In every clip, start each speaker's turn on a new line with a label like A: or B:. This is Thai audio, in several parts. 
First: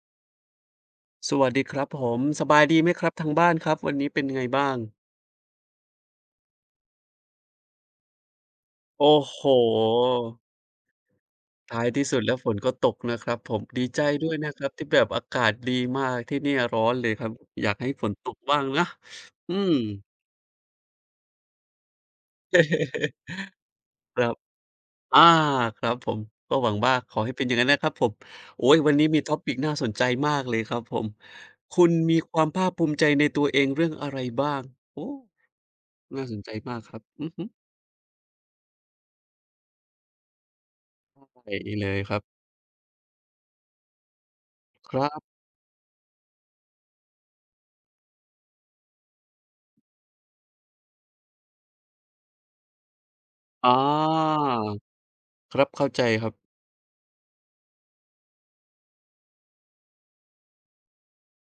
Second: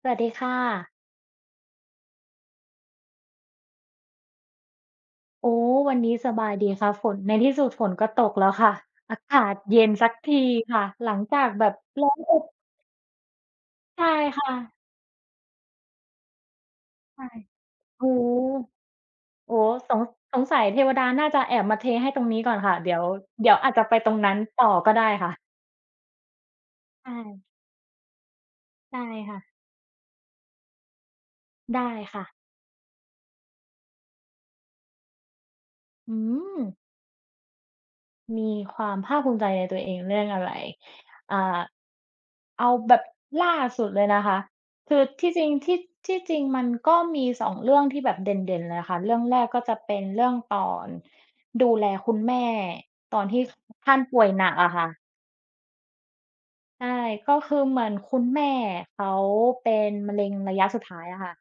A: สวัสดีค่ะ
B: สวัสดีครับผมสบายดีไหมครับทางบ้านครับวันนี้เป็นไงบ้าง
A: โอ้วันนี้สบายดีค่ะฝนในที่สุดฝนก็ตกแล้วค่ะ
B: โอ้
A: อา
B: โฮ
A: กาศเย็นสักทีค่ะ หลังจากแบบ
B: ท้ายที่
A: ร้อ
B: สุ
A: น
B: ด
A: อ
B: แล้ว
A: บ
B: ฝนก็ตกนะครับผมดีใจ
A: ใช่
B: ด้วย
A: ค่ะ
B: นะครับที่แบบอากาศดีมากที่เนี่ยร้อนเลยค
A: ใช่
B: รับอยากให้ฝ
A: โอ้
B: นตก
A: โฮ
B: บ้างนะอื
A: โอ้โฮ
B: ม
A: สงสัยเทวดาน่าจะแอบมาเทให้ตรงนี้ก่อนค่ะเดี๋ยว เดี๋ยวอาจจะไปตร
B: ค
A: ง
B: รั
A: นั้
B: บ
A: นต่อก็ได้
B: อา
A: ค่ะ
B: ครับผมก็หวังว่า
A: ใช่
B: ขอให้เป็นอย่างนั้นนะครับผมโอ๊ยวัน
A: ใช่
B: นี้มี
A: ค่ะ
B: topic น่าสนใจมากเลยครับผมคุ
A: ได้
B: ณมี
A: ค่ะ
B: ความภาคภูมิใจในตัวเองเรื่องอะไรบ้างโอ้
A: อื
B: น่าสนใจ
A: ม
B: มากครับอือฮึ
A: มีความภาคภูมิใจในตัวเองเรื่องอะไรอ่า
B: ใช่เลยครับ
A: เอาแบบล่าสุดเลยนะคะ
B: ค
A: คือ
B: รั
A: ที่
B: บ
A: จริงที่จริงมันก็มี2เรื่องที่แบบเด่นๆเลยค่ะ เรื่องแรกก็จะเป็นเรื่องตอนดูแลคุณแม่ตอนที่
B: อ๋อ
A: ท่านป่วยหนักอะค่ะ
B: ครับเข้าใจครับ
A: ใช่ ก็คือเหมือนคุณแม่เขาเป็นมะเร็งระยะสุดท้ายอะค่ะ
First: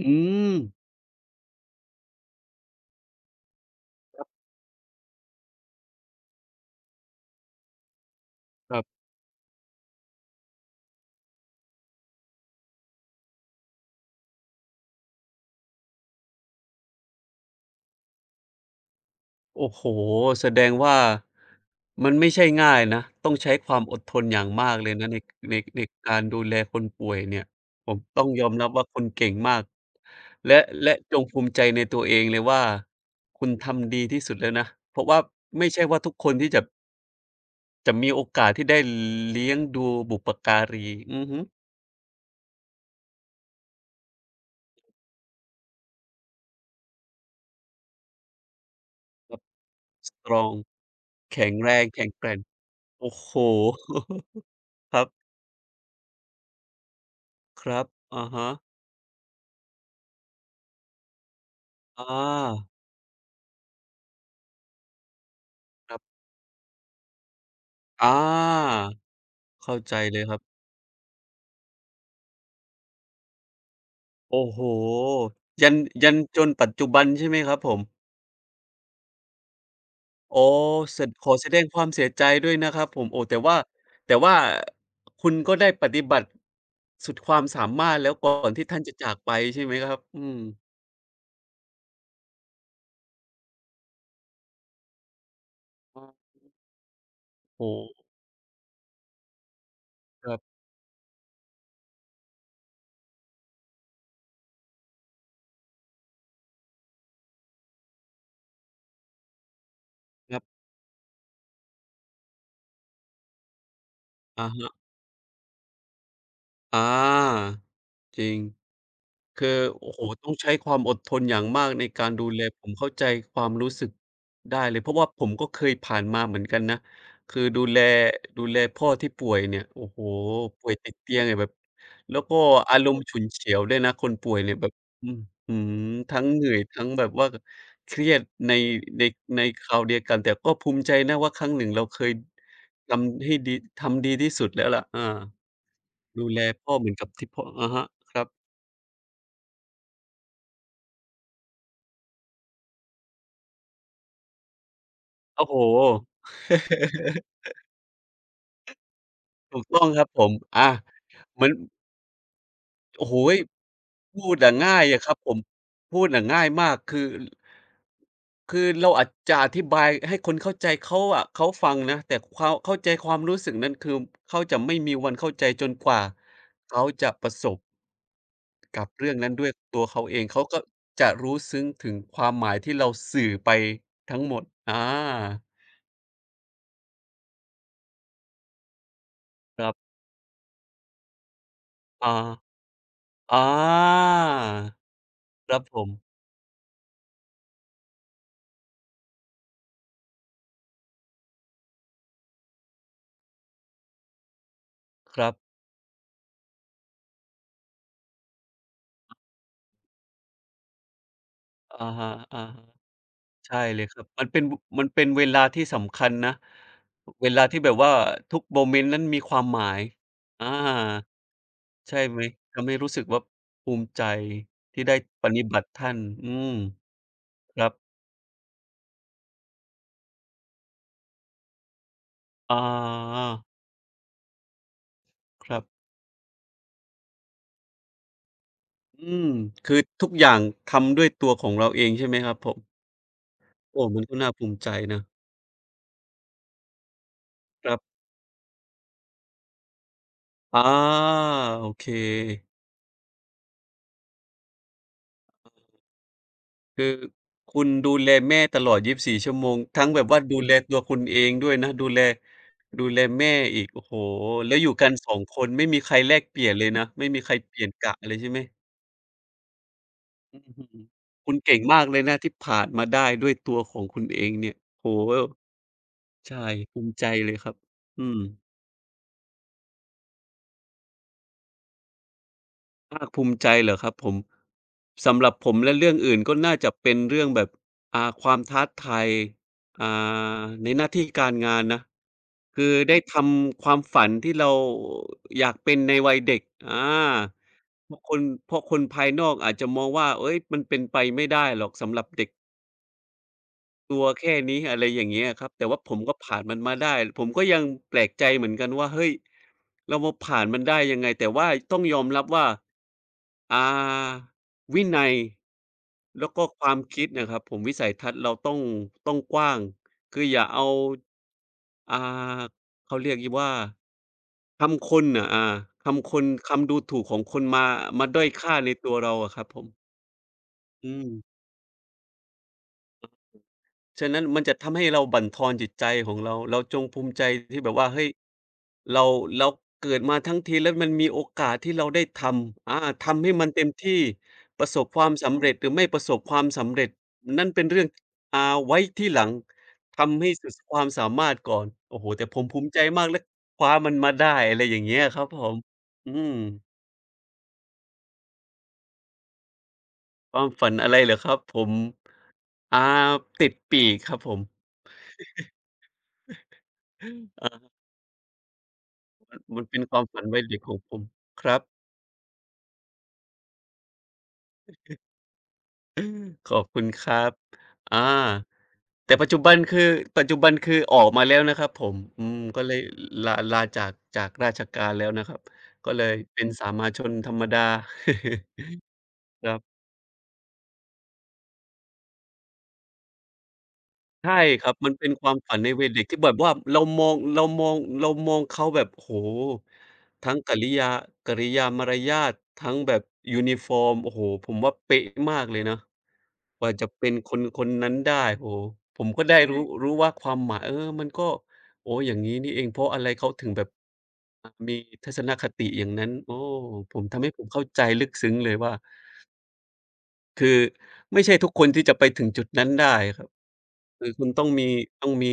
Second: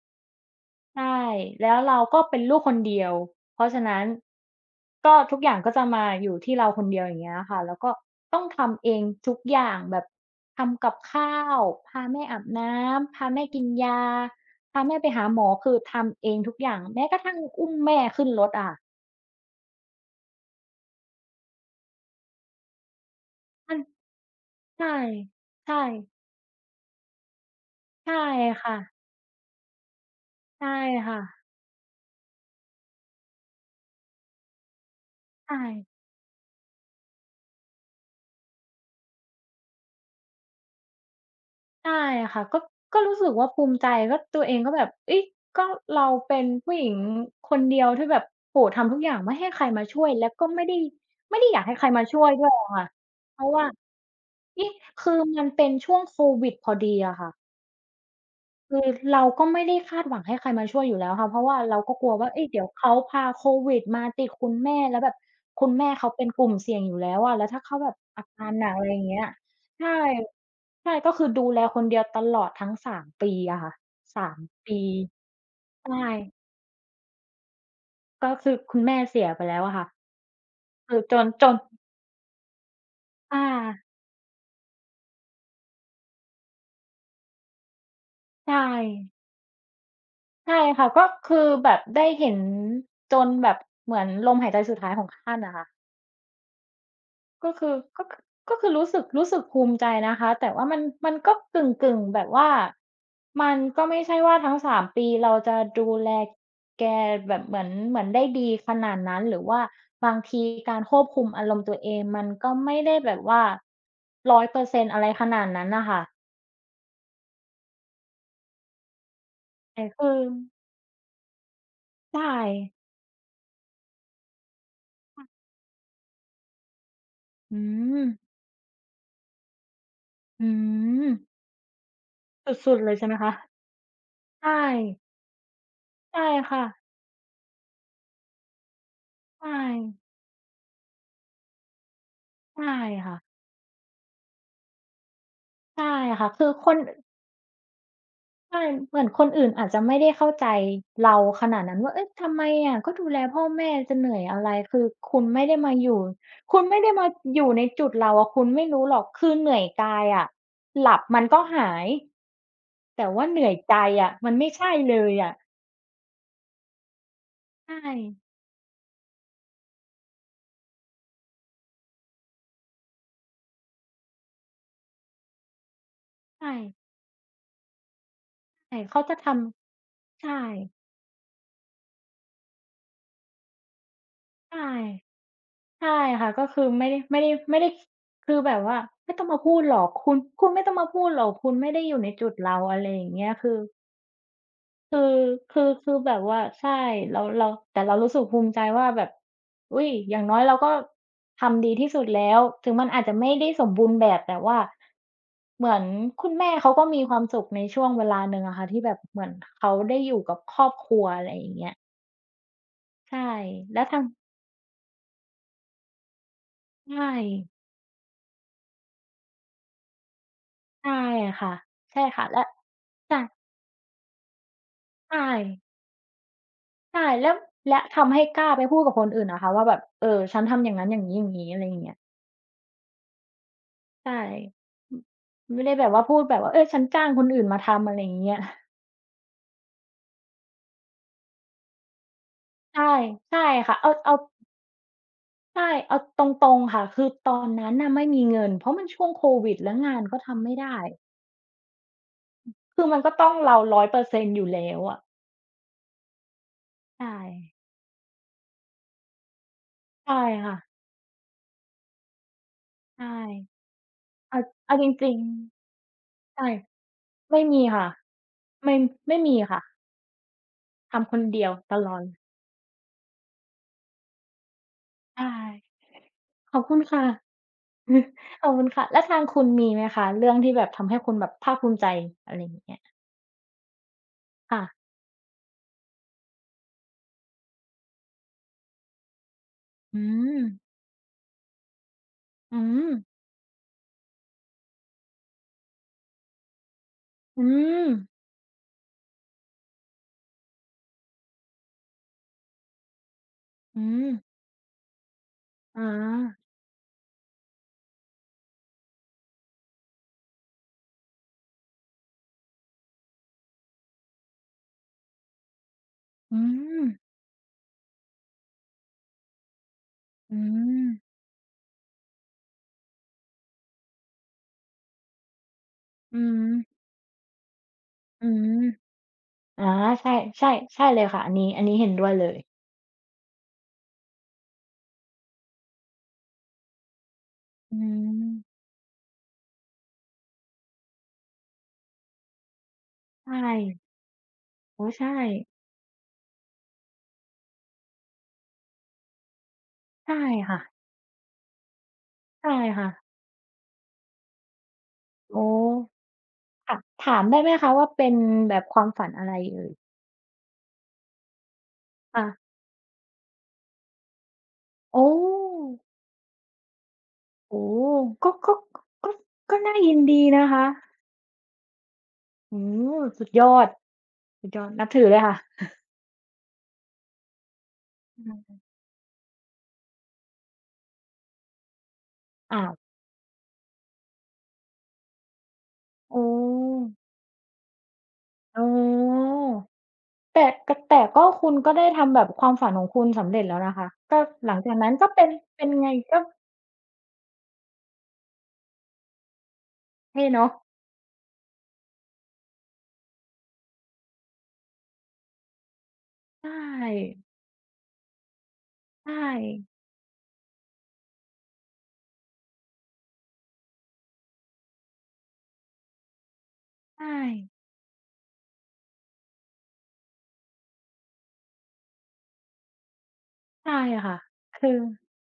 B: อืม
A: ใช่แล้วเราก็เป็นลูกคนเดียวเพราะฉะนั้น
B: ครับ
A: ก็ทุกอย่างก็จะมาอยู่ที่เราคนเดียวอย่างเงี้ยค่ะแล้วก็ต้อง
B: ครั
A: ทำเอ
B: บ
A: งทุกอย่างแบบทำกับข้าวพาแม่อาบน้ำพาแม่กินยาพาแม่ไปหาหมอคือทำเองทุกอย่างแม้กระทั่งอุ้มแม่ขึ้นรถอะ
B: โอ้โฮแสดงว่ามันไม่ใช่ง่ายนะต้องใช้ค
A: มั
B: วา
A: น
B: มอดทนอย่างมากเล
A: ใช่
B: ยนะในใน
A: ใช่
B: ในการดูแลคนป่วยเนี่ยผม
A: ใช่
B: ต้องยอมรับ
A: ค่ะ
B: ว่าคุณเก่งมากและ
A: ใช่
B: และจ
A: ค่ะ
B: งภูมิใจในตัวเองเลยว่าคุณทำดีที่สุดแล้วนะเพราะว่า
A: ใ
B: ไม่ใช่
A: ช่
B: ว่าทุกคนที่จะมีโอกาสที่ได้เลี้ยงดูบุปการีอือฮึ
A: ใช่ค่ะก็รู้สึกว่าภูมิใจก็ตัวเองก็แบบเฮ้ยก็เราเป็นผู้หญิงคนเดียวที่แบบโอ้โฮทำทุกอย่าง
B: แบ
A: ไม่
B: บ
A: ให้ใครมาช่วย
B: ส
A: แล้
B: ต
A: ว
B: รอ
A: ก็
B: ง
A: ไม่ได้
B: แข็ง
A: อยาก
B: แร
A: ให้ใค
B: ง
A: รมา
B: แข็ง
A: ช่
B: แก
A: วย
B: ร่ง
A: ด้วยอะค่ะ
B: โอ้โฮ
A: เพราะว่า นี่
B: ครับ
A: คือมันเป็นช่วงโควิดพอดีอะค่ะ
B: ครับอะฮะ
A: คือเราก็ไม่ได้คาดหวังให้ใครมาช่วยอยู่แล้วค่ะเพราะว่าเราก็
B: อ
A: กลัวว่าเอ๊ยเดี๋ย
B: า
A: วเขาพาโควิดมาติดคุณแม่แล้วแบบคุณแม่
B: ครั
A: เขา
B: บ
A: เป็นกลุ่มเสี่ยงอยู่แล้วอะแล้วถ้าเขาแบบ
B: อ
A: อาการหนัก
B: า
A: อะไรอย่างเงี้ย
B: เข้า
A: ใช่
B: ใจเลยครับ
A: ใช่ก็คือดูแลคนเดียวตลอดทั้ง3ปีอะค่ะสาม
B: โอ้โฮ
A: ปี
B: ยัน
A: ใช่
B: ยันจนปัจจุบันใช่ไหมครับผม
A: ก็คือคุณแม่เสียไปแล้วอะค่ะ
B: อ๋อ
A: คื
B: แส
A: อ
B: ด
A: จ
B: ข
A: น
B: อ
A: จ
B: แส
A: น
B: ดงความเสียใจด้วยนะครับผมโอ้แต่
A: อา
B: ว่าแต่ว่าคุณก็ได้ปฏิบัติสุดความสามารถแล้วก่อน
A: ใช่
B: ที่ท่านจะจากไปใช่ไหมครับอืม
A: ใช่ค่ะก็คือแบบได้เห็นจนแบบเหมือนลมหายใจสุดท้ายของท่านอะค่ะ
B: โ
A: ก็คื
B: อ้
A: อ
B: โฮ
A: ก็คือรู้สึกภูมิใจนะ
B: ค
A: คะ
B: รั
A: แต่
B: บ
A: ว่ามันก็กึ่งๆแบบว่ามันก็ไม่ใช่ว่าทั้งสามปีเราจะดูแลแกแบบเหมือนได้ดีขนาดนั้นหรือว่าบาง
B: ครั
A: ที
B: บ
A: การควบคุมอารมณ์ตัวเองมันก็ไม่ได้แบบว่า100%อ
B: อะ
A: ยเปอ
B: ฮะ
A: ร์เซ็นต์อะไรขนาดนั้นน่ะค่ะ
B: อาจริง คือ
A: แต่
B: โอ้โฮ
A: คือ
B: ต้องใช้ความอดทนอย่างมากในการดู
A: ใช่
B: แลผมเข้าใจความรู้สึกได้เลยเพราะว่าผมก็เคยผ่านมาเหมือนกันนะคือ
A: อื
B: ดูแล
A: ม
B: ดูแลพ่อที่ป่วยเนี่ยโอ้โฮ
A: อื
B: ป่วยติด
A: ม
B: เตียงเนี่ยแบบแล้วก็
A: สุ
B: อา
A: ดๆ
B: ร
A: เล
B: ม
A: ย
B: ณ์
A: ใช่ไหม
B: ฉุน
A: คะ
B: เฉียวด้วยนะคนป่วย
A: ใช่
B: เนี่ยแบบอื้อฮือ
A: ใช่
B: ทั้งเหนื่อย
A: ค่ะ
B: ทั้งแบบว่าเครียดในในใน
A: ใช่
B: คราวเดียวกันแต่ก็ภูมิใจนะว่าครั้งหนึ่งเราเคย
A: ใช่
B: ทำให้
A: ค่ะ
B: ดีทำดีที่สุดแล้วล่ะอา
A: ใช่
B: ดู
A: ค่ะ
B: แล
A: คือค
B: พ่อ
A: น
B: เหมือนกับที่พ่ออะฮะครับ
A: ใช่เหมือนคนอื่นอาจจะไม่ได้เข้าใจเราขนาดนั้นว่าเอ๊ะทำไมอะก็ดูแลพ่อแม่จะเหนื่อยอะไรคือคุณ
B: โอ้
A: ไม่
B: โฮ
A: ได้มาอยู่คุณไม่ได้มาอยู่ในจุดเราอะคุณไม่รู้หรอกคือเหนื่
B: ถู
A: อ
B: ก
A: ย
B: ต้อง
A: กา
B: ครั
A: ย
B: บผ
A: อะ
B: มอา
A: หลับมันก็
B: มัน
A: หาย
B: โอ้
A: แต่
B: โฮ
A: ว่าเหนื่อยใจอะ
B: พู
A: มัน
B: ด
A: ไม่
B: อะ
A: ใช่
B: ง่าย
A: เล
B: อะครั
A: ย
B: บผ
A: อะ
B: มพูดอะง่ายมากคือ
A: ใช่
B: คือเราอาจจะอธิบายให้คนเข้าใจเขาอะเขาฟังนะแต่ความเข้าใจความรู้สึกนั้นคือเขาจะไม่มีวันเข้าใจจนกว่า
A: ใช่
B: เขาจะประสบ
A: ใช่
B: กับ
A: เขา
B: เรื่อ
A: จะ
B: ง
A: ท
B: นั้นด้วยตัวเขาเอ
A: ำ
B: ง
A: ใช่
B: เขาก็จะรู้ซึ้งถึงความหมายที่เราสื่อไปทั้งหมด
A: ใช่
B: อา
A: ใช่ค่ะก็คือไม่ได้คือแบบว่าไม่ต้องมาพู
B: ค
A: ด
B: รั
A: หรอก
B: บ
A: คุณคุณไม่ต้องมาพูดหรอกคุณไม่ได้อยู่ใน
B: อา
A: จุดเราอะไรอย่างเงี้ย
B: อา
A: คือ คือ
B: ครับผม
A: คือแบบว่าใช่เราแต่เรารู้สึกภูมิใจว่าแบบอุ๊ยอย่างน้อยเราก็ทำดีที่สุดแล้วถึงมันอาจจะไม่ได้สมบูรณ์แบบแต่ว่า
B: ครับ
A: เหมือนคุณแม่เขาก็มีความสุขในช่วงเวลาหนึ่งอะค่ะที่แบบเหมือนเขาได้อยู่กับครอบครัวอะไรอย่างเงี้ย
B: อะฮะ
A: ใช่
B: ๆใช่เล
A: แล้ว
B: ยค
A: ทา
B: รั
A: ง
B: บมันเป็นเวลาที่สำคัญนะ
A: ใช่
B: เวลาที่แบบว่าทุกโมเมนต์นั้นมีความหมายอา
A: ใช่ค่ะ
B: ใช่
A: ใช่
B: ไหม
A: ค่ะและ
B: ทำให้รู้สึก
A: ใช่
B: ว่าภูมิใจที่ได้ป
A: ใช่
B: ฏิบัติท่านอืม
A: ใช่แล้ว
B: ครับ
A: และทำให้กล้าไปพูดกับคนอื่นนะคะว่าแบบเออฉันทำอย่างงั้นอย่างงี้อย่างงี้อะไรอย่างเงี้ย
B: อา
A: ใช่ม
B: ครั
A: ไม่ได้แบ
B: บ
A: บว่าพูดแบบว่าเฮ้ยฉันจ้างคนอื่นมาทำอะไรอย่างเงี้ย
B: อืมคือทุกอย่างทำด้วยตัวของเราเองใช่ไหมครับผม
A: ใช่ใช่ค่ะ
B: โอ้
A: เอา
B: มันก็
A: เอา
B: น่าภูมิใจนะ
A: ใช่เอาตรงๆค่ะคือตอน
B: ค
A: นั้
B: รั
A: นน่ะ
B: บ
A: ไม่มีเงินเพราะมันช่วงโควิดแล้วงานก็ทำไม่
B: อา
A: ได้
B: โอเค
A: คือมันก็ต้องเรา100%อยเปอร์เซ็นต์อยู่แล้วอะ
B: คือ
A: ใช่
B: คุณดูแลแม่ตลอดยีบสี่ชั่วโมงทั้งแบบ
A: ใช่
B: ว่าดูแล
A: ค่ะ
B: ตัวคุณเองด้วยนะดูแล
A: ใช่
B: แม่อีกโอ้โฮ
A: เอา
B: แล้วอยู่
A: เอาจ
B: กันสอ
A: ริง
B: งคนไม่
A: ๆ
B: มีใครแลกเปลี่
A: ใช่
B: ยนเลยนะไม่มีใคร
A: ไม่
B: เป
A: มี
B: ลี่ยน
A: ค่ะ
B: กะเลยใช่ไหม
A: ไม่ไม่มีค่ะ
B: อื้อฮือ
A: ทำคน
B: คุณ
A: เดียว
B: เก่ง
A: ต
B: มาก
A: ล
B: เล
A: อ
B: ย
A: ด
B: นะที่ผ่านมาได้ด้วยตัวของคุณเองเนี่ยโอ้โฮ
A: ใช่
B: ใช่
A: ขอบคุ
B: ภู
A: ณ
B: มิ
A: ค่ะ
B: ใจเลยครับอืม
A: ขอบคุณค่ะแล้วทางคุณมีไหมคะเรื่องที่แบบทำให้คุณแบบภาคภูมิใจอะไรอย่างเงี้ย
B: ภาคภูมิใจเหรอครับผม
A: ค่ะ
B: สำหรับผมและเรื่องอื่นก็น่าจะเป็นเรื่องแบบความท้าทายอ่
A: อืม
B: าในหน้าที่การงานนะ
A: อื
B: คือ
A: ม
B: ได้ทำความฝันที่เราอยากเป็นในวัยเด็กอา
A: อืม
B: เพราะคนเพราะคนภายนอกอาจจะมองว่าเฮ้ยมันเป็นไปไม่ได้หรอกสำหรับเด็ก
A: อื
B: กลัว
A: ม
B: แค่นี้อะไรอย่างเงี้ยครับแต่ว่า
A: อ่
B: ผมก็ผ่าน
A: า
B: มันมาได้ผมก็ยังแปลกใจเหมือนกันว่าเฮ้ยเรามาผ่านมันได้ยังไงแต่ว่าต้องยอมรับว่าอ่าวินัยแล้ว
A: อื
B: ก็ความ
A: ม
B: คิดนะครับผมวิสัยทัศน์เราต้องกว้างคืออ
A: อื
B: ย่าเอา
A: ม
B: อ่าเขาเรียกงี้ว่าคำคนน่ะอาคำค
A: อื
B: น
A: ม
B: คำดูถูกของคนมาด้อ
A: อื
B: ยค่า
A: ม
B: ในตัวเราอะครับผ
A: อา
B: ม
A: ใช่ใช่ใช่
B: อื
A: เลย
B: ม
A: ค่ะอันนี้เห็นด้วยเลย
B: ฉะนั้นมันจะทำให้เราบั่นทอนจิตใจของเราเราจงภูมิใจที่แบบ
A: อื
B: ว่าเฮ้ย
A: ม
B: เราเราเกิดมาทั้งทีแล้วมันมีโอกาสที่เราได้ทำอาทำให้
A: ใช่
B: มันเต็มที่ประสบ
A: โอ้
B: ควา
A: ใช่
B: มสำเร็จหรือไม่ประสบความสำเร็จนั่นเป็นเรื่องอ่าไว้ที่หลัง
A: ใช่
B: ทำให้สุด
A: ค่ะ
B: ความสามารถก่อนโอ้โฮแต่ผม
A: ใช่
B: ภูมิใจ
A: ค่ะ
B: มากและคว้ามันมาได้อะไรอย่างเงี้ยครับผ
A: โอ้
B: มอืม
A: ค่ะถามได้ไหมคะว่าเป็นแบบความฝันอะไรเอ่ย
B: ความฝันอะไรเหรอครับผม
A: ค่ะ
B: อ่าติดปีกครับผม
A: โอ้
B: อา
A: โอ้ก็ก็ก็ก็
B: มัน
A: น่า
B: เป็นค
A: ยิ
B: วา
A: น
B: มฝั
A: ดี
B: นวัย
A: นะ
B: เด็ก
A: คะ
B: ของผมครับ
A: อืมสุดยอดสุดยอดนับถือเลยค่ะ
B: ขอบคุณครับอา
A: อืม
B: แต่ปัจจุบันคือปัจจุบันคือออกมาแล้วนะครับผมอืมก็
A: อ้า
B: เล
A: ว
B: ยลาจากราชการแล้วนะครับก็เลย
A: โอ้
B: เป็นสามัญชนธรรมดา
A: อ๋อ
B: ครับ
A: แต่ก็คุณก็ได้ทำแบบความฝันของคุณสำเร็จแล้วนะคะก็
B: ใช่
A: หลัง
B: ครั
A: จา
B: บ
A: ก
B: มั
A: นั้
B: น
A: น
B: เป็
A: ก็
B: นค
A: เป็น
B: วามฝัน
A: เป็
B: ใน
A: น
B: วัย
A: ไง
B: เด็กที่
A: ก็
B: แบบว่าเรามองเรามองเรามองเขาแบบโอ้โฮ
A: เท่
B: ทั้งก
A: เนาะ
B: ริยากิริยามารยาททั้งแบบยูนิฟอร์มโอ้โฮผมว่าเป๊ะมากเลยนะ
A: ใช
B: กว่าจะเป็น
A: ่
B: คนคนนั้นได้โอ้โฮผมก็
A: ใช่
B: ได้รู้ว่าความหมายมันก็โอ้อย่างงี้นี่เองเพราะอะไรเขาถึงแบบมีทัศนคติอย่างนั้นโอ้ผม
A: ใช่
B: ทำให้ผมเข้าใจลึกซึ้งเลยว่า คือไม่ใช่ทุกคนที่จะไปถึงจุดนั้นได้ครับ
A: ใช่
B: คือ
A: ค่ะ
B: คุณต้องมี
A: คือ
B: ต้องมี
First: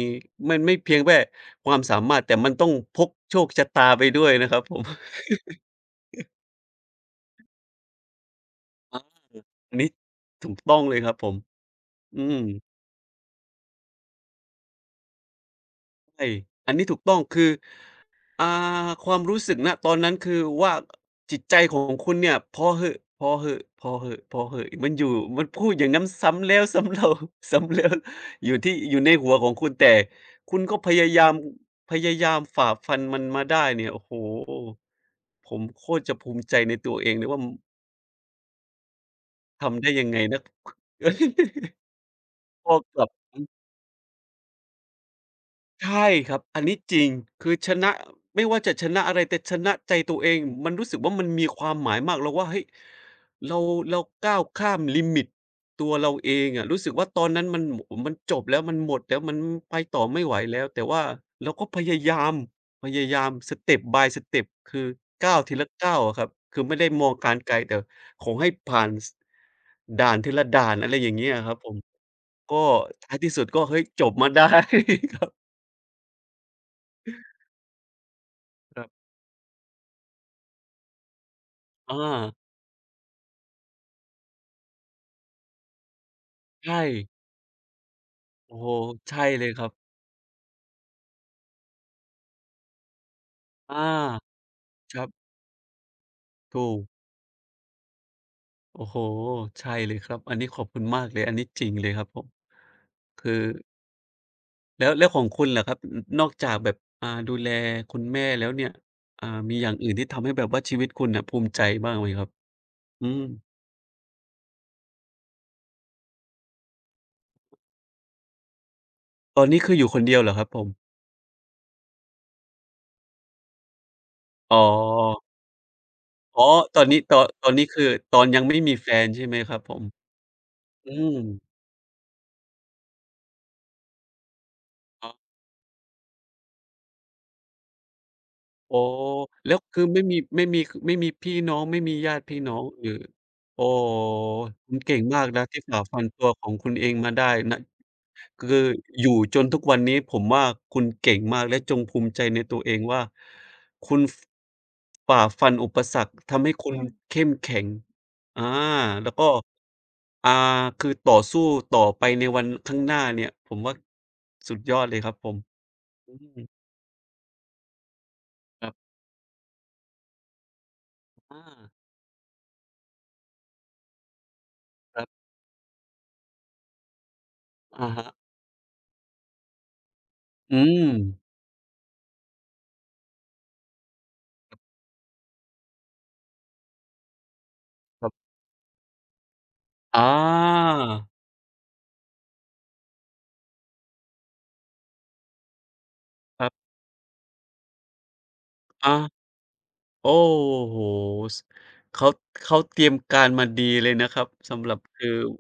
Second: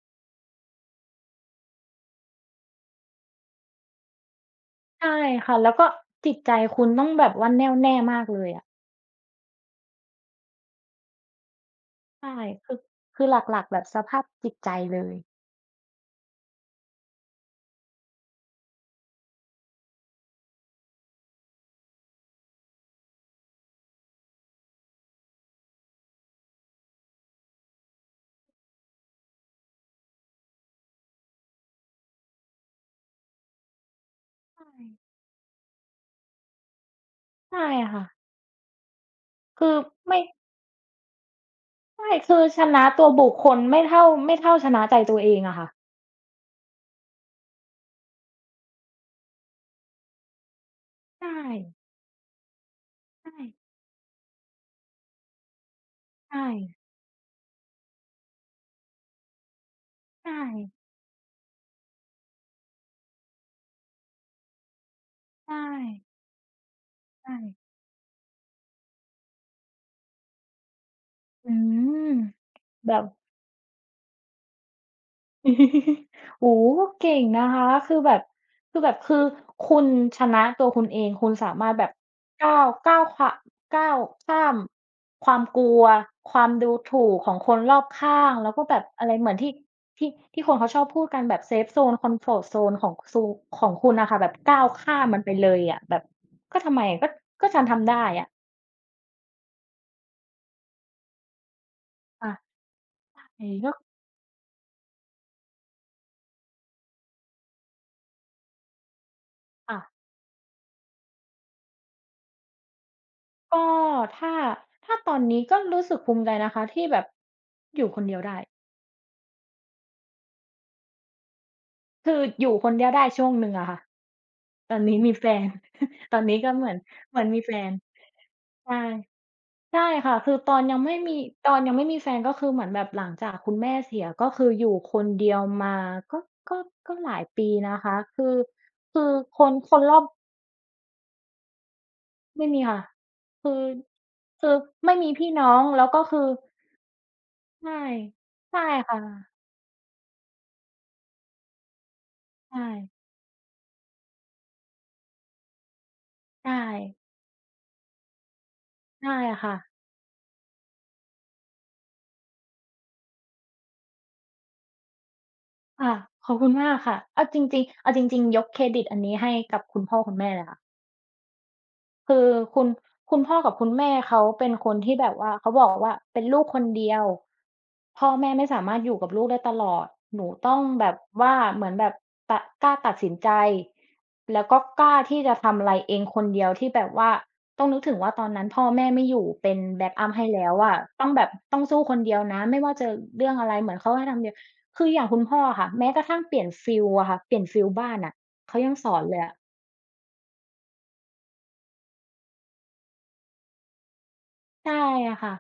B: มันไม่เพียงแค่ความสามารถแต่มันต้องพกโชคชะตาไปด้วยนะครับผม
A: ใช่ค่ะแล้วก็จิตใจคุณต้องแบบว่าแน่วแน่มากเลยอะ
B: อาอันนี้ถูกต้องเลยครับผมอื
A: ใช่
B: ม
A: คือคือหลักๆแบบสภาพจิตใจเลย
B: ใช่อันนี้ถูกต้องคืออ่าความรู้สึกณตอนนั้นคือว่าจิตใจของคุณเนี่ยพอเหอะพอเหอะพอเหอะพอเหอะมันอยู่มันพูดอย่างงั้นซ้ำแล้วซ้ำเล่า ซ้ำแล้วอยู่ในหัวของคุณแต่คุณก็พยายามฝ่าฟันมันมาได้เนี่ยโอ้โฮ
A: ใช่
B: ผมโคตรจะภูมิใจในตัวเองเลยว่า
A: ใช่ค่ะคือ
B: ทำได้ยังไง
A: ไม่
B: นะ
A: ใช่ คือช
B: พอ
A: นะ
B: กลั
A: ตัว
B: บ
A: บุคคลไม่เท่าชนะใจตัวเองอะค่ะ
B: ใช่ครับอันนี้จริงคือชนะไม่ว่าจะชนะอะไรแต่ชนะใจตัวเองมันรู้สึกว่ามัน
A: ใช่
B: มีความหมายมากแล้วว่าเฮ้ย
A: ใช่
B: เราเราก้าวข้ามลิมิตตัวเราเอ
A: ใช่
B: งอะรู้สึกว่าตอนนั้นมันโอ้โฮมันจบแล้วมันหมดแล้วมันไปต่อไม่ไห
A: ใช่
B: วแล้วแต่ว่าเราก็พยายาม step by step คือก้าวที
A: ใช่
B: ละก้าวอะครับคือไม่ได้มองกา
A: ใช่
B: รไกลแต่ขอให้ผ่านสด่านทีละด่านอะไรอย่างเงี้ยอะค
A: อื
B: รับผม
A: ม
B: ก็
A: แบบ
B: ท้ายที่สุดก็เฮ้ยจบมาได้ ครับ
A: โอ้โฮเก่งนะคะคือแบบ
B: ค
A: คือ
B: รั
A: แบบ
B: บ
A: คือคุณชนะตัวคุณเองคุณสามารถแบบ
B: อา
A: ก้าวก้าวขก้าวข้ามความกลัวความดู
B: ใช่
A: ถูกของคนรอบข้างแล้ว
B: โอ้
A: ก็
B: โฮ
A: แบบอะไร
B: ใช่
A: เหมือน
B: เล
A: ที่
B: ยครับ
A: ที่ที่คนเขาชอบพูดกันแบบเซฟโซนคอมฟอร์ตโซนของซูของคุณน่ะค่ะ
B: อา
A: แบบก้าว
B: ค
A: ข้า
B: รั
A: มมันไป
B: บ
A: เลยอะแบบก็
B: ถู
A: ทำ
B: ก
A: ไมอะก็ก็ฉันทำได้อะ
B: โอ้โฮใช่เลยครับอันนี้ขอบคุณมากเลยอันนี้จริงเลยครับผม
A: ค่ะ
B: คื
A: อ
B: อ
A: ย่างงี้ก็
B: แล้วของคุณล่ะครับนนอกจากแบบดูแลคุณแม่แล้วเนี่ยมีอย่าง
A: อ่ะ
B: อื่นที่ทำให้แบบว่าชีวิตคุณน่ะภูมิใจบ้างไหมครับอืม
A: ก็ถ้าถ้าตอนนี้ก็รู้สึกภูมิใจนะคะที่แบบอยู่คนเดียวได้
B: ตอนนี้คืออยู่คนเดียวเหรอครับผม
A: คืออยู่คนเดียวได้ช่วงหนึ่งอะค่ะ
B: อ๋
A: ตอนนี้มี
B: อ
A: แฟน ตอนนี้
B: อ๋อ
A: ก็เหมือ
B: ต
A: น
B: อนนี้ต
A: เห
B: อ
A: มื
B: น
A: อนมี
B: ตอ
A: แฟ
B: นนี้
A: น
B: คือตอนยังไม่มี
A: ใช่
B: แฟนใช่ไหมครับผม
A: ใช่ค่ะ คือ
B: อืม
A: ตอนยังไม่มีแฟนก็คือเหมือนแบบหลังจากคุณแม่เสียก็คืออยู่คน
B: อ๋อ
A: เดียวมาก็ก็ก็หลายปีนะคะ คือ
B: อ๋อ
A: คือ
B: แล้ว
A: ค
B: คื
A: น
B: อ
A: รอบ
B: ไม่มีพี่น้องไม่มีญาติพี่
A: ไม่
B: น้อ
A: มี
B: ง
A: ค่ะ
B: หรือ
A: คื
B: โอ้
A: อ
B: โฮ
A: คือ
B: คุณ
A: ไม่
B: เก่ง
A: มี
B: มาก
A: พี่
B: นะ
A: น้อ
B: ที่
A: ง
B: ฝ่า
A: แล้ว
B: ฟั
A: ก็
B: น
A: คื
B: ตั
A: อ
B: วของคุณเองมาได้นะ
A: ใช่
B: คือ
A: ใช่ค่ะ
B: อยู่จนทุกวันนี้ผมว่าคุณเก่งมากและจงภูมิใจใน
A: ใช
B: ตัวเองว่า
A: ่
B: คุณฝ่าฟันอุปสรรคทำให้
A: ใช่
B: คุณเข้มแข็งอาแล้ว
A: ใช่
B: ก็
A: ค่ะ
B: อ่าคือต่อไปในวันข้างหน้าเนี่ยผมว่าสุดยอดเลยครับผม
A: ค่ะ
B: อื
A: ขอบ
B: ม
A: คุณมากค่ะเอาจริงๆเอาจริงๆ ยกเค
B: ค
A: ร
B: รับ
A: ดิตอันนี้ให้กับคุณพ่อคุณแม่เลยค่ะ
B: อา
A: คือคุณคุณพ่อกับคุณแม่เขาเป็นคนที่
B: ครั
A: แบบ
B: บ
A: ว่าเขาบอกว่าเป็นลูกคนเดียว
B: อะ
A: พ่
B: ฮะ
A: อแม่ไม่สามารถอยู่กับลูกได้ตลอดหนูต้
B: อื
A: องแบ
B: ม
A: บว่าเหมือนแบบตะกล้าตัดสินใจแล้วก็กล้าที่จะทำอะไรเองคนเดียวที่แบบว่าต้องนึกถึง
B: ครั
A: ว่าตอน
B: บ
A: นั้นพ่อแม่ไม่อยู่เป็นแบ็กอั
B: อา
A: ปให้แล้วอะต้องแบบต้องสู้คนเดียวนะไม่ว่าจะเรื่องอะไรเหมือนเขาให้ทำเดียวคืออย่างคุณพ่ออะค่ะแม้กระทั่งเป
B: ค
A: ลี่ย
B: รั
A: น
B: บ
A: ฟิลอะค่ะเปลี่ยนฟิลบ้านอะเขายังส
B: อา
A: อนเลยอะ
B: โอ้โฮสเขาเขาเตรียมการมาดีเลยนะครับสำหรั
A: ใช่
B: บคือ
A: ค่ะ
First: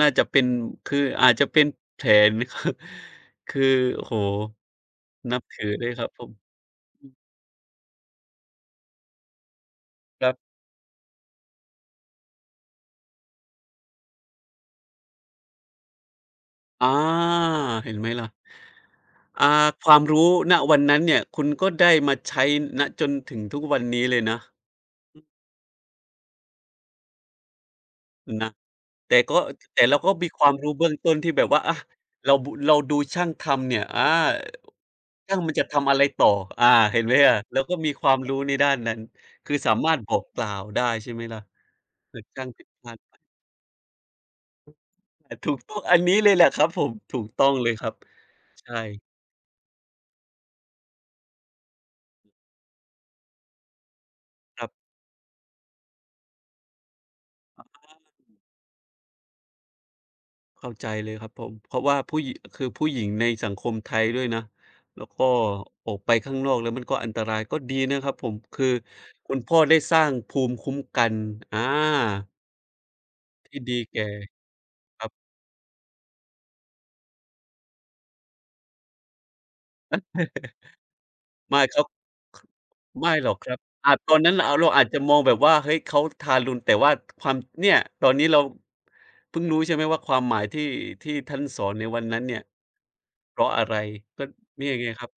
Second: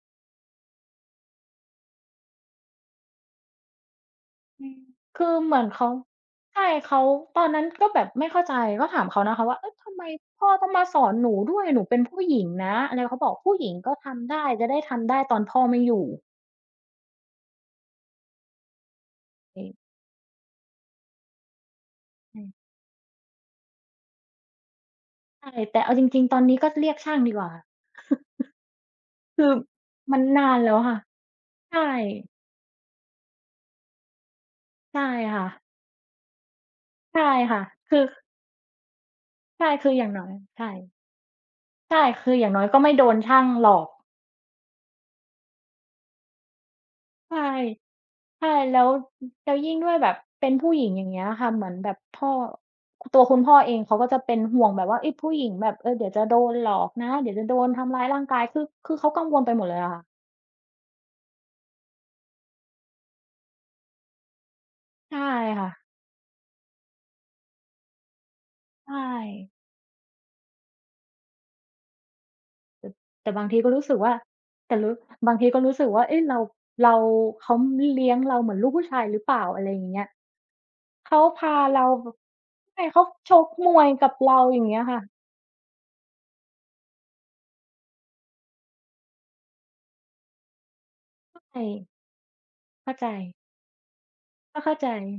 B: น่าจะเป็นคืออาจจะเป็นแผน ครับคือโอ้โฮ
A: อืมคือ
B: นับ
A: เหมือ
B: ถื
A: น
B: อเล
A: เขา
B: ยครับผม
A: ใช่เขา
B: อืม
A: ตอนนั้นก็แบบไม่เข้าใจก็ถามเขานะคะว่าเอ๊ะทำไม
B: ครั
A: พ่อ
B: บ
A: ต้องมาสอนหนูด้วยหนูเป็นผู้หญิงนะอะไรเขาบอกผู้หญิงก็ทำได้จะได้ทำได้ตอนพ่อไม่อยู่
B: อาเห็นไหมล่ะอา
A: เอ๊ะ
B: ความรู้ณวันนั้นเนี่ยคุณก็ได้มา
A: อื
B: ใช้
A: ม
B: ณจนถึงทุกวันนี้เลยนะ
A: ใช่แต่เอาจริงๆตอนนี้ก็เรียกช่างดีกว่า
B: นะแต่ก็
A: คือ
B: แต่เราก็
A: มัน
B: มีควา
A: นา
B: ม
A: นแล้
B: รู้
A: ว
B: เบื้อง
A: ค่ะ
B: ต้นที่แบบว่า
A: ใช่
B: เราดูช่างทำเนี่ย
A: ใช่
B: ช่าง
A: ค่ะ
B: มันจะทำอะไรต่ออาเห็นไหม
A: ใช่
B: อะเรา
A: ค่ะ
B: ก็มี
A: คื
B: ค
A: อ
B: วามรู้ในด้านนั้นคือ
A: ใช่
B: สา
A: คื
B: มา
A: อ
B: รถ
A: อ
B: บ
A: ย่าง
B: อก
A: น้อย
B: กล่าว
A: ใช่
B: ได้ใช่ไหมล่ะ
A: ใช่
B: หาก
A: คืออ
B: ช่าง
A: ย่างน้
B: ผิ
A: อย
B: ด
A: ก็
B: พ
A: ไม่
B: ลา
A: โดน
B: ด
A: ช่างหลอก
B: ถูกต้องอันนี้เลยแหละครับผมถูก
A: ใช่
B: ต้องเลยครับ
A: ใช่แล้
B: ใช่
A: วแล้วยิ่งด้วยแบบเป็นผู้หญิงอย่างเงี้ยค่ะเหมือนแบบพ่อตัวคุณพ่อเองเขาก็จะเป็น
B: ค
A: ห่
B: รั
A: ว
B: บ
A: งแบบว่าเฮ้ยผู้หญิงแบบเออเดี๋ยวจะโดนหลอกนะเดี๋ยวจะโดนทำร้ายร่างกายคือคือเขากังวลไปหมดเลยอะค่ะ
B: เข้าใจเลยครับผมเพราะว่าผู้หญิคือผู้หญิงในสังคมไทยด้วยนะแล้ว
A: ใช่
B: ก็
A: ค่ะ
B: ออกไปข้างนอกแล้วมันก็อันตรายก็ดีนะครับผมคือ
A: ใช่
B: คุณพ่อได้สร้างภูมิคุ้มกันอา
A: แต่บางที
B: ที่
A: ก็
B: ดี
A: รู้สึก
B: แก่
A: ว่าแต่รู้
B: ครับ
A: บางทีก็รู้สึกว่าเอ๊ะเราเขาเลี้ยงเราเหมือนลูกผู้ชายหรือเปล่าอะไรอย่างเงี้ยเขาพา
B: ไม่ครั
A: เรา
B: บค
A: ใช่เขา
B: ไม่หร
A: ช
B: อกค
A: ก
B: รับ
A: มวย
B: อาจ
A: กั
B: ต
A: บ
B: อนนั้น
A: เรา
B: เรา
A: อย่า
B: เรา
A: งเงี้ย
B: อาจจะ
A: ค่ะ
B: มองแบบว่าเฮ้ยเขาทารุณแต่ว่าความเนี่ยตอนนี้เราเพิ่งรู้ใช่ไหมว่าความหมายที่ท่านส
A: ใช่
B: อนในวันนั้นเนี่ย
A: เข้าใจ
B: เพราะอะไรก็
A: ก็
B: เนี่ย
A: เข้า
B: ไง
A: ใจ
B: ครับ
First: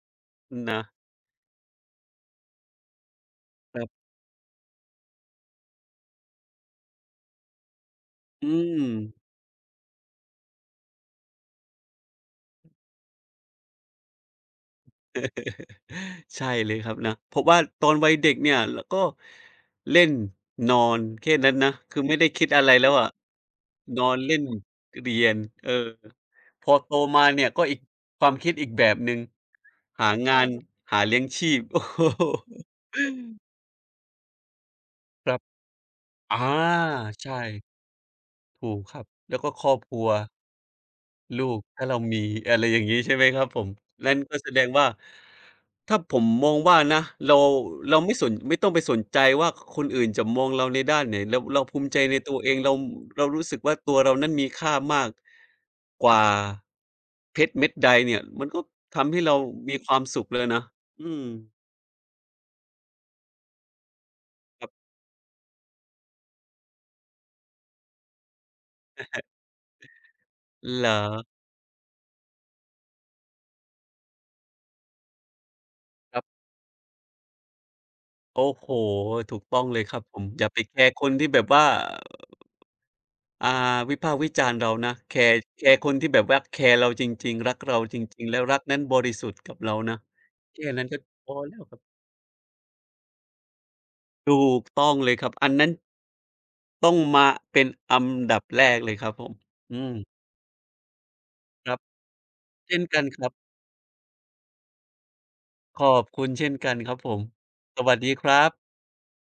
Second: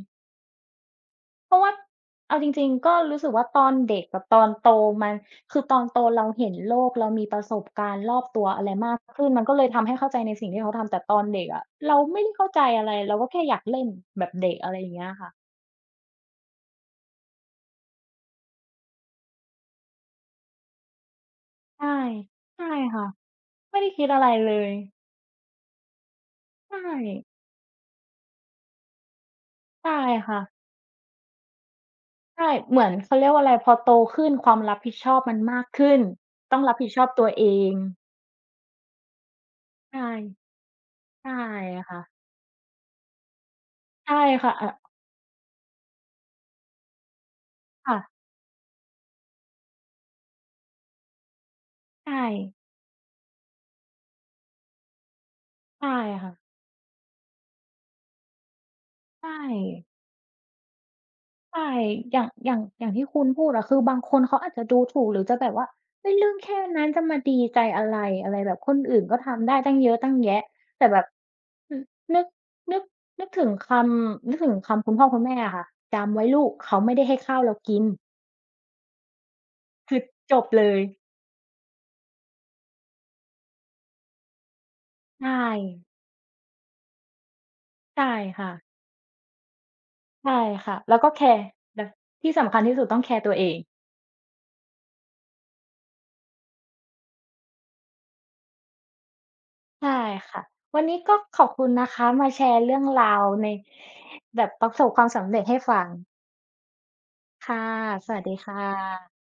B: นะ
A: เพราะว่าเอาจริงๆก็รู้สึกว่าตอน
B: ครั
A: เด็ก
B: บ
A: กับตอนโตมันคือตอนโตเราเห็นโลกเรามีประสบการณ์รอบตั
B: อื
A: วอะไร
B: ม
A: มากขึ้นมันก็เลยทำให้เข้าใจในสิ่งที่เขาทำแต่ตอนเด็กอะเราไม่ได้เข้าใจอะไรเราก็แค่อยากเล่นแบบเด็กอะไรอย่างเงี้ยค่ะ
B: ใช่เลยครับนะเพราะว่าตอนวัยเด็กเนี่ยเราก็เล่นนอนแค่นั้นนะ
A: ใช่
B: คือไม่ได้คิดอะ
A: ใช่
B: ไรแล้ว
A: ค่ะ
B: อะ
A: ไม่ได้
B: น
A: คิ
B: อ
A: ด
B: น
A: อะไร
B: เล่น
A: เลย
B: เรียนพอโต
A: ใช่
B: มาเนี่ยก็อีกความคิดอีกแบบหนึ่ง
A: ใช่
B: หางา
A: ค่ะ
B: นหาเลี้ยงชีพ โอ้โ
A: ใช่
B: ฮ
A: เหมือนเขาเรียกว่าอะไรพอโตขึ้นความรับผิดชอบ
B: ค
A: มั
B: รั
A: น
B: บ
A: มากขึ้น
B: อา
A: ต้องรับผิดชอบตัว
B: ใช่
A: เอง
B: ถูกครับแล้วก็ครอบครั
A: ใช่
B: ว
A: ใช่
B: ลูกถ้าเรา
A: ค่ะ
B: มีอะไรอย่างงี้ใช่ไหมครับผมนั่
A: ใช่
B: นก็แส
A: ค่ะ
B: ดง
A: อะ
B: ว่าถ้าผมมองว่านะเราเรา
A: ค่ะ
B: ไม่สนไม่ต้องไปสนใจว่าคนอื่นจะมองเราในด้านไหนเราภูมิใจใน
A: ใช่
B: ตัวเองเรารู้สึกว่าตัวเรานั้นมีค่ามาก
A: ใช่
B: กว่า
A: ค่ะ
B: เพชรเม็ดใดเนี่ยมันก็ทำให้เรา
A: ใช่
B: มีความสุขแล้วนะอืม
A: ใช่อย่างที่คุณพูดอะคือบางคนเขาอาจจะ
B: ครั
A: ดู
B: บ
A: ถูกหรือจะแบบว่าเฮ้ยเรื่องแค่นั้นจะมาดีใจอะไรอะไรแบบคนอื่นก็ทำได้ตั้งเยอะตั้งแยะ
B: เหร
A: แต่
B: อ
A: แบบอือนึกนึกนึกถึงนึกถึงคำคุณพ่อคุณแม่อะค่ะจำ
B: ครั
A: ไว้
B: บ
A: ลูกเขาไม่ได้ให้ข้าวเรากิน
B: โอ้โฮถูกต้องเลยค
A: คื
B: รับ
A: อ
B: ผม
A: จ
B: อ
A: บ
B: ย่าไป
A: เล
B: แค
A: ย
B: ร์คนที่แบบว่า อ่าวิพากษ์วิจารณ์เรานะ
A: ใช่
B: แคร์คนที่แบบว่าแคร์เราจริงๆรักเราจ
A: ใช่
B: ริงๆแล้ว
A: ค่ะ
B: รักนั้นบริสุทธิ์กับเรานะ
A: ใช่
B: แค่
A: ค่ะ
B: นั้น
A: แล้
B: ก็
A: วก็แค
B: พอ
A: ร์
B: แล้วครั
A: แบบ
B: บ
A: ที่สำคัญที่สุดต้องแคร์ตัวเอง
B: ถูกต้องเลยครับอันนั้นต้องมาเป็นอันดับแรกเลยครับผมอื
A: ใช่
B: ม
A: ค่ะวันนี้ก็ขอบคุ
B: ค
A: ณ
B: รับ
A: นะคะมาแชร์เรื่
B: เช่
A: อ
B: น
A: ง
B: กัน
A: รา
B: ค
A: ว
B: รับ
A: ในแบบประสบความสำเร็จให้
B: ข
A: ฟัง
B: อบคุณเช่นกันครับผม
A: ค่ะ
B: สวัส
A: ส
B: ดี
A: วั
B: ค
A: สดี
B: รับ
A: ค่ะ